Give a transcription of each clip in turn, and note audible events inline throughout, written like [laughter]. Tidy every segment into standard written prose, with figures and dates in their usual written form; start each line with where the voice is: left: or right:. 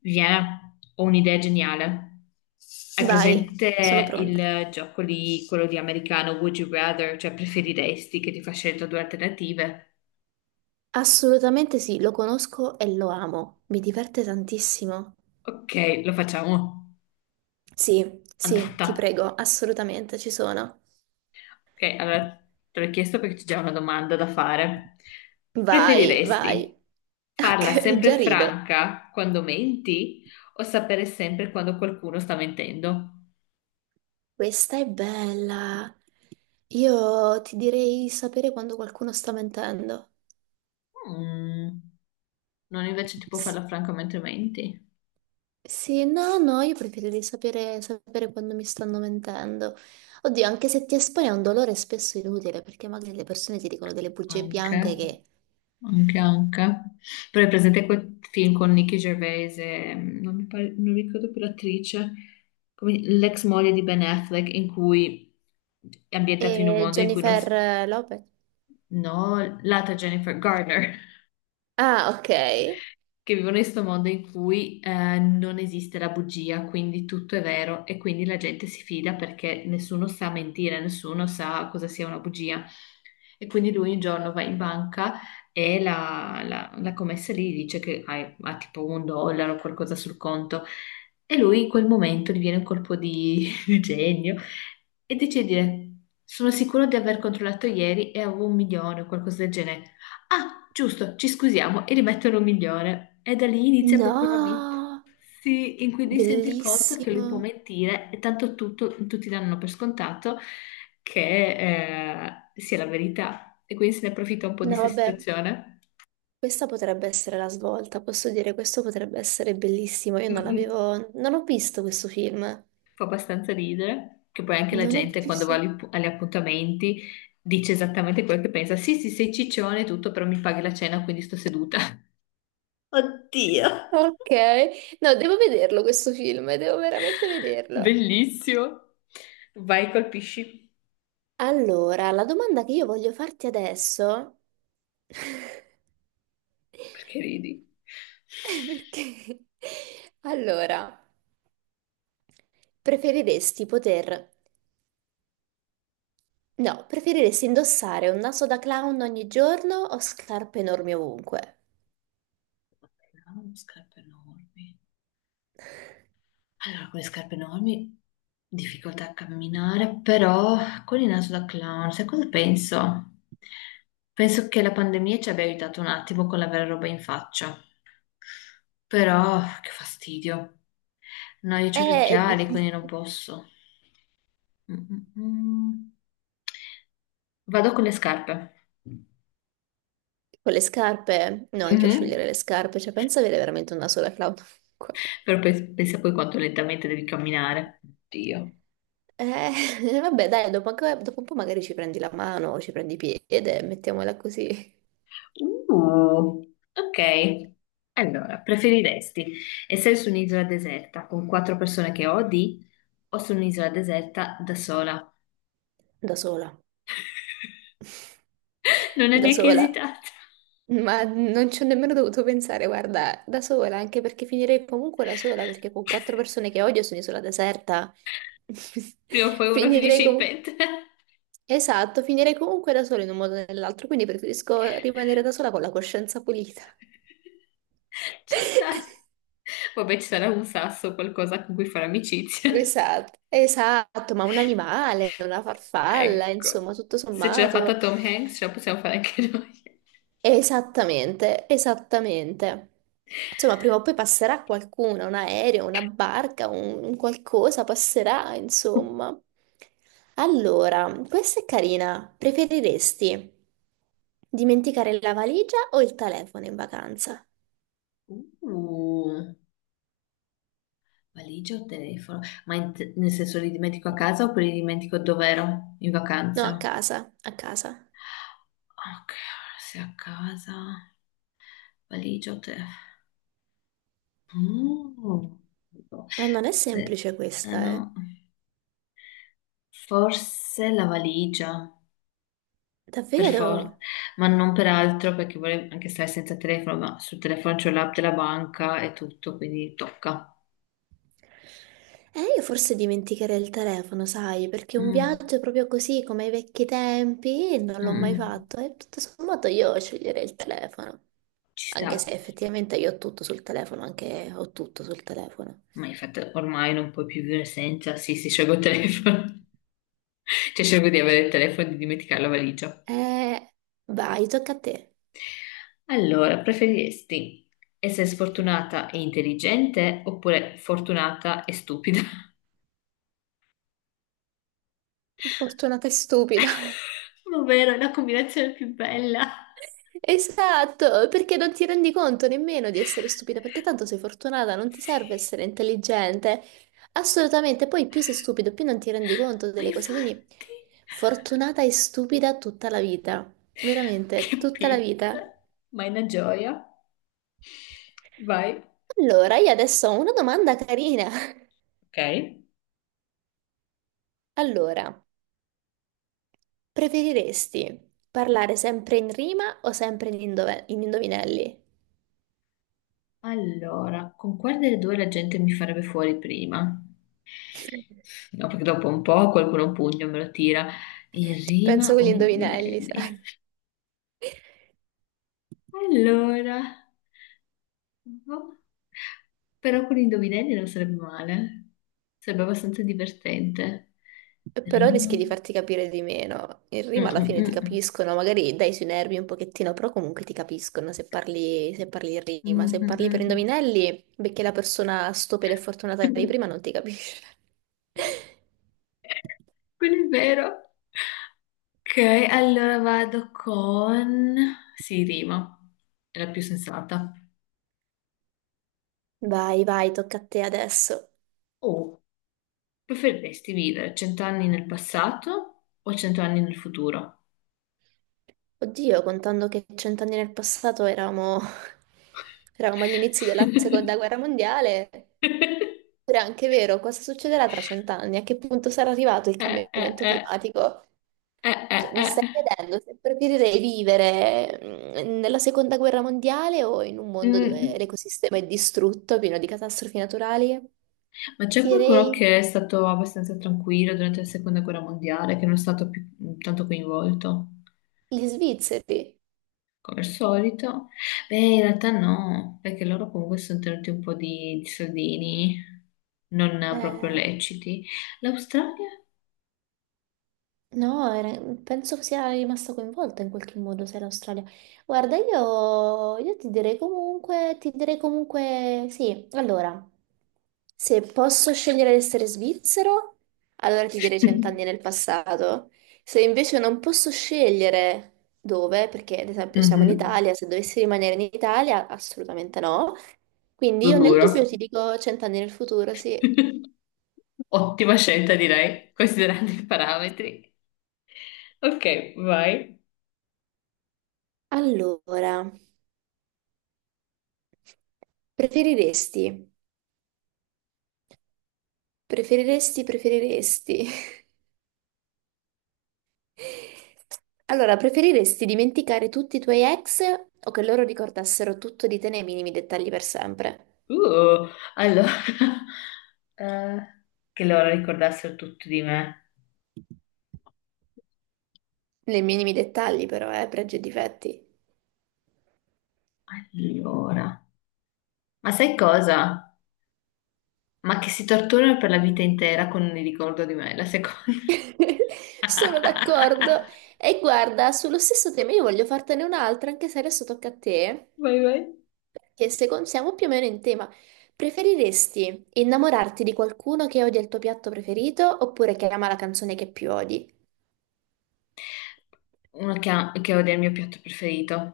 left: Viene, ho un'idea geniale. Hai
right: Vai, sono
left: presente
right: pronta.
left: il gioco lì, quello di americano Would you rather, cioè preferiresti che ti fa scelta due alternative?
right: Assolutamente sì, lo conosco e lo amo. Mi diverte tantissimo.
left: Ok, lo facciamo.
right: Sì, sì,
left: Andata.
right: ti prego, assolutamente ci sono.
left: Ok, allora te l'ho chiesto perché c'è già una domanda da fare.
right: Vai, vai.
left: Preferiresti
right: [laughs]
left: farla
right: Ok,
left: sempre
right: già rido.
left: franca quando menti o sapere sempre quando qualcuno sta mentendo?
right: Questa è bella. Io ti direi sapere quando qualcuno sta mentendo.
left: Mm, non invece tipo
right: Sì,
left: farla franca mentre menti?
right: sì, no, no, io preferirei sapere quando mi stanno mentendo. Oddio, anche se ti espone a un dolore spesso inutile, perché magari le persone ti dicono delle bugie bianche
left: Anche.
right: che.
left: Anche, anche. Però è presente quel film con Nicky Gervais e non mi pare- non ricordo più l'attrice, come- l'ex moglie di Ben Affleck, in cui è ambientato in un
right: E
left: mondo in cui non
right: Jennifer
left: si...
right: Lopez.
left: No, l'altra Jennifer Garner.
right: Ah, ok.
left: Che vivono in questo mondo in cui non esiste la bugia, quindi tutto è vero e quindi la gente si fida perché nessuno sa mentire, nessuno sa cosa sia una bugia. E quindi lui un giorno va in banca e la commessa lì dice che ha tipo un dollaro o qualcosa sul conto e lui in quel momento gli viene un colpo di, [laughs] di genio e decide di dire sono sicuro di aver controllato ieri e avevo un milione o qualcosa del genere. Ah, giusto, ci scusiamo e rimettono un milione. E da lì inizia proprio una vita.
right: No,
left: Sì, in cui lui si rende conto che lui può
right: bellissimo.
left: mentire e tanto tutto, tutti danno per scontato che sia la verità. E quindi se ne approfitta un po'
right: No,
left: di questa
right: vabbè,
left: situazione.
right: questa potrebbe essere la svolta. Posso dire, questo potrebbe essere bellissimo. Io
left: Mm,
right: non
left: mm,
right: l'avevo. Non ho visto questo film.
left: fa abbastanza ridere, che poi anche la
right: Non ho
left: gente quando va
right: visto.
left: agli appuntamenti dice esattamente quello che pensa. Sì, sì, sei ciccione e tutto, però mi paghi la cena, quindi sto seduta. [laughs] Oddio.
right: Ok. No, devo vederlo questo film, devo veramente vederlo.
left: Bellissimo. Vai, colpisci.
right: Allora, la domanda che io voglio farti adesso. [laughs]
left: Perché ridi?
right: È perché? Allora. Preferiresti poter... No, preferiresti indossare un naso da clown ogni giorno o scarpe enormi ovunque?
left: Avevamo scarpe enormi. Allora, con le scarpe enormi, difficoltà a camminare, però con il naso da clown, sai cosa penso? Penso che la pandemia ci abbia aiutato un attimo con l'avere roba in faccia, però che fastidio. No, io ho gli
right: Eh,
left: occhiali, quindi non
right: [laughs]
left: posso. Mm, mm, mm. Vado con le scarpe.
right: con le scarpe. No, anche io
left: Mhm.
right: scegliere le scarpe, cioè pensa avere veramente un naso da clown ovunque.
left: Però pensa poi quanto lentamente devi camminare. Dio.
right: [laughs] Vabbè, dai, dopo un po' magari ci prendi la mano o ci prendi i piedi, mettiamola così,
left: Uh, ok. Allora, preferiresti essere su un'isola deserta con quattro persone che odi o su un'isola deserta da sola?
right: da sola.
left: Non è
right: Da
left: neanche
right: sola.
left: esitata.
right: Ma non ci ho nemmeno dovuto pensare, guarda, da sola, anche perché finirei comunque da sola, perché con quattro
left: [laughs]
right: persone che odio sono isola deserta. [laughs]
left: Prima o poi uno finisce
right: Finirei
left: in
right: comunque...
left: pentola. [laughs]
right: Esatto, finirei comunque da sola in un modo o nell'altro, quindi preferisco rimanere da sola con la coscienza pulita.
left: Ci sta.
right: [laughs]
left: Vabbè, ci sarà un sasso, qualcosa con cui fare amicizia. [laughs]
right: Esatto, esatto, ma un animale, una farfalla,
left: Ecco.
right: insomma, tutto
left: Se ce l'ha fatta
right: sommato.
left: Tom Hanks, ce la possiamo fare anche noi.
right: Esattamente, esattamente. Insomma, prima o poi passerà qualcuno, un aereo, una barca, un qualcosa passerà, insomma. Allora, questa è carina. Preferiresti dimenticare la valigia o il telefono in vacanza?
left: Uh. Valigia o telefono? Ma nel senso li dimentico a casa oppure li dimentico dove ero in
right: No, a
left: vacanza?
right: casa, a casa.
left: Ok, se a casa, valigia o telefono? Mm.
right: Ah, non è
left: Se-
right: semplice
left: eh
right: questa, eh.
left: no. Forse la valigia, per
right: Davvero?
left: forza, ma non per altro perché volevo anche stare senza telefono, ma sul telefono c'ho l'app della banca e tutto, quindi tocca.
right: Io forse dimenticherei il telefono, sai, perché un
left: Mm,
right: viaggio proprio così come ai vecchi tempi non
left: mm,
right: l'ho mai
left: mm.
right: fatto e tutto sommato io sceglierei il telefono,
left: Ci
right: anche se
left: sta,
right: effettivamente io ho tutto sul telefono, anche ho tutto sul telefono.
left: ma infatti ormai non puoi più vivere senza, sì, si scioglie il telefono. Cioè, cerco di avere il telefono e di dimenticare la valigia.
right: Eh, vai, tocca a te.
left: Allora, preferiresti essere sfortunata e intelligente oppure fortunata e stupida?
right: Fortunata e stupida.
left: [laughs] Ma vero, è la combinazione più bella.
right: Esatto, perché non ti rendi conto nemmeno di essere stupida, perché tanto sei fortunata, non ti serve
left: Sì,
right: essere intelligente. Assolutamente, poi più sei stupido, più non ti rendi conto
left: ma
right: delle cose, quindi
left: infatti,
right: fortunata e stupida tutta la vita, veramente,
left: che
right: tutta la
left: pizza.
right: vita.
left: Ma è una gioia. Vai.
right: Allora, io adesso ho una domanda carina. [laughs]
left: Ok.
right: Allora, preferiresti parlare sempre in rima o sempre in indovinelli?
left: Allora, con quale delle due la gente mi farebbe fuori prima?
right: [laughs]
left: No, perché dopo un po' qualcuno un pugno me lo tira in
right: Penso
left: rima
right: con
left: o
right: gli
left: in
right: indovinelli,
left: indovinelli.
right: sai.
left: Allora, boh. Però con gli indovinelli non sarebbe male. Sarebbe abbastanza divertente.
right: Però rischi
left: Rima.
right: di farti capire di meno. In
left: Mm,
right: rima alla
left: mm,
right: fine ti
left: mm.
right: capiscono, magari dai sui nervi un pochettino, però comunque ti capiscono se parli in rima.
left: Mm,
right: Se parli per
left: mm,
right: indovinelli, perché la persona stupida e fortunata
left: mm.
right: di prima non
left: [laughs]
right: ti capisce. [laughs]
left: Quello è vero. Ok, allora vado con... Sì, rima. È la più sensata.
right: Vai, vai, tocca a te adesso.
left: Oh, preferiresti vivere 100 anni nel passato o 100 anni nel futuro?
right: Oddio, contando che 100 anni nel passato eravamo, [laughs] eravamo agli inizi della seconda
left: [laughs]
right: guerra mondiale, però è anche vero, cosa succederà tra 100 anni? A che punto sarà arrivato il cambiamento
left: Eh.
right: climatico? Cioè, mi stai
left: Eh.
right: chiedendo se preferirei vivere nella seconda guerra mondiale o in un
left: Eh.
right: mondo dove
left: Mm.
right: l'ecosistema è distrutto, pieno di catastrofi naturali?
left: Ma c'è
right: Ti
left: qualcuno
right: direi
left: che è stato abbastanza tranquillo durante la seconda guerra mondiale, che non è stato più tanto coinvolto,
right: gli svizzeri.
left: come al solito? Beh, in realtà no, perché loro comunque si sono tenuti un po' di soldini non proprio
right: Eh,
left: leciti. L'Australia?
right: No, penso che sia rimasta coinvolta in qualche modo se è l'Australia. Guarda, io ti direi comunque sì. Allora, se posso scegliere di essere svizzero, allora ti direi 100 anni
left: [laughs]
right: nel passato. Se invece non posso scegliere dove, perché ad esempio siamo in
left: Mhm,
right: Italia, se dovessi rimanere in Italia, assolutamente no. Quindi
left: lo
right: io nel dubbio
left: giuro.
right: ti dico 100 anni nel futuro, sì.
left: [laughs] Ottima scelta, direi, considerando i parametri. Ok, vai.
right: Allora, preferiresti? Preferiresti, preferiresti. [laughs] Allora, preferiresti dimenticare tutti i tuoi ex o che loro ricordassero tutto di te nei minimi dettagli per sempre?
left: Uh, allora, [laughs] eh, che loro ricordassero tutto di me.
right: Nei minimi dettagli, però, pregi e difetti.
left: Allora, ma sai cosa? Ma che si torturano per la vita intera con il ricordo di me, la seconda.
right: [laughs] Sono d'accordo.
left: [laughs]
right: E guarda, sullo stesso tema io voglio fartene un'altra, anche se adesso tocca a te,
left: Vai, vai.
right: perché secondo siamo più o meno in tema. Preferiresti innamorarti di qualcuno che odia il tuo piatto preferito oppure che ama la canzone che più odi?
left: Uno che odia il mio piatto preferito.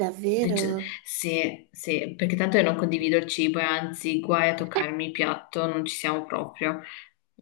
right: Davvero?
left: Dice- sì, sì, perché tanto io non condivido il cibo e anzi, guai a toccarmi il piatto, non ci siamo proprio.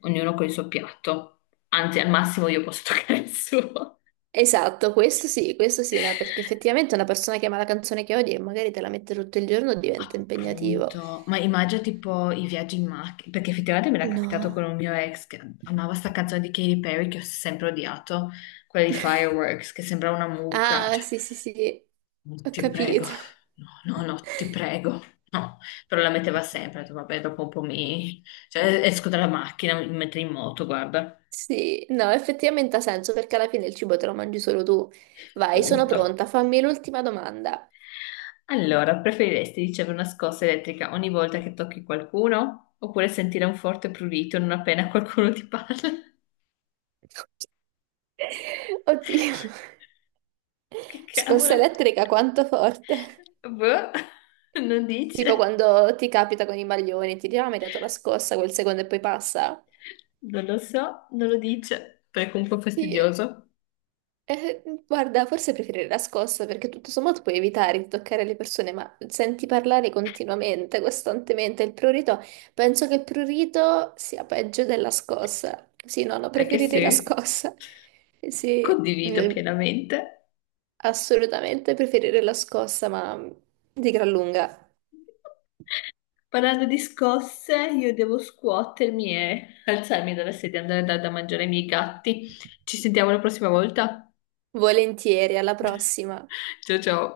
left: Ognuno con il suo piatto. Anzi, al massimo io posso [laughs] toccare il suo.
right: Esatto, questo sì, no, perché effettivamente una persona che ama la canzone che odia e magari te la mette tutto il giorno diventa impegnativo.
left: Punto. Ma immagino tipo i viaggi in macchina, perché effettivamente me l'ha capitato con
right: No.
left: un mio ex che amava sta canzone di Katy Perry che ho sempre odiato, quella di
right: [laughs]
left: Fireworks, che sembrava una mucca.
right: Ah,
left: Cioè,
right: sì, sì, sì,
left: no,
right: ho
left: ti prego,
right: capito.
left: no, no, no, ti prego. No, però la metteva sempre, ho detto, vabbè, dopo un po' mi... Cioè, esco dalla macchina, mi metto in moto, guarda.
right: Sì, no, effettivamente ha senso perché alla fine il cibo te lo mangi solo tu. Vai, sono
left: Punto.
right: pronta, fammi l'ultima domanda.
left: Allora, preferiresti ricevere una scossa elettrica ogni volta che tocchi qualcuno oppure sentire un forte prurito non appena qualcuno ti parla?
right: [laughs] Oddio.
left: Che
right: Scossa
left: cavolo?
right: elettrica quanto forte?
left: Boh, non
right: Tipo
left: dice.
right: quando ti capita con i maglioni, ti dicono ah, mi hai dato la scossa quel secondo e poi passa?
left: Non lo so, non lo dice. Però è comunque
right: Sì.
left: fastidioso.
right: Guarda, forse preferirei la scossa perché tutto sommato puoi evitare di toccare le persone, ma senti parlare continuamente, costantemente. Il prurito, penso che il prurito sia peggio della scossa. Sì, no, no,
left: È che
right: preferirei la
left: sì,
right: scossa. Sì,
left: condivido
right: eh,
left: pienamente.
right: assolutamente preferirei la scossa, ma di gran lunga.
left: Parlando di scosse, io devo scuotermi e alzarmi dalla sedia e andare a dare da mangiare ai miei gatti. Ci sentiamo la prossima volta.
right: Volentieri, alla prossima.
left: Ciao ciao.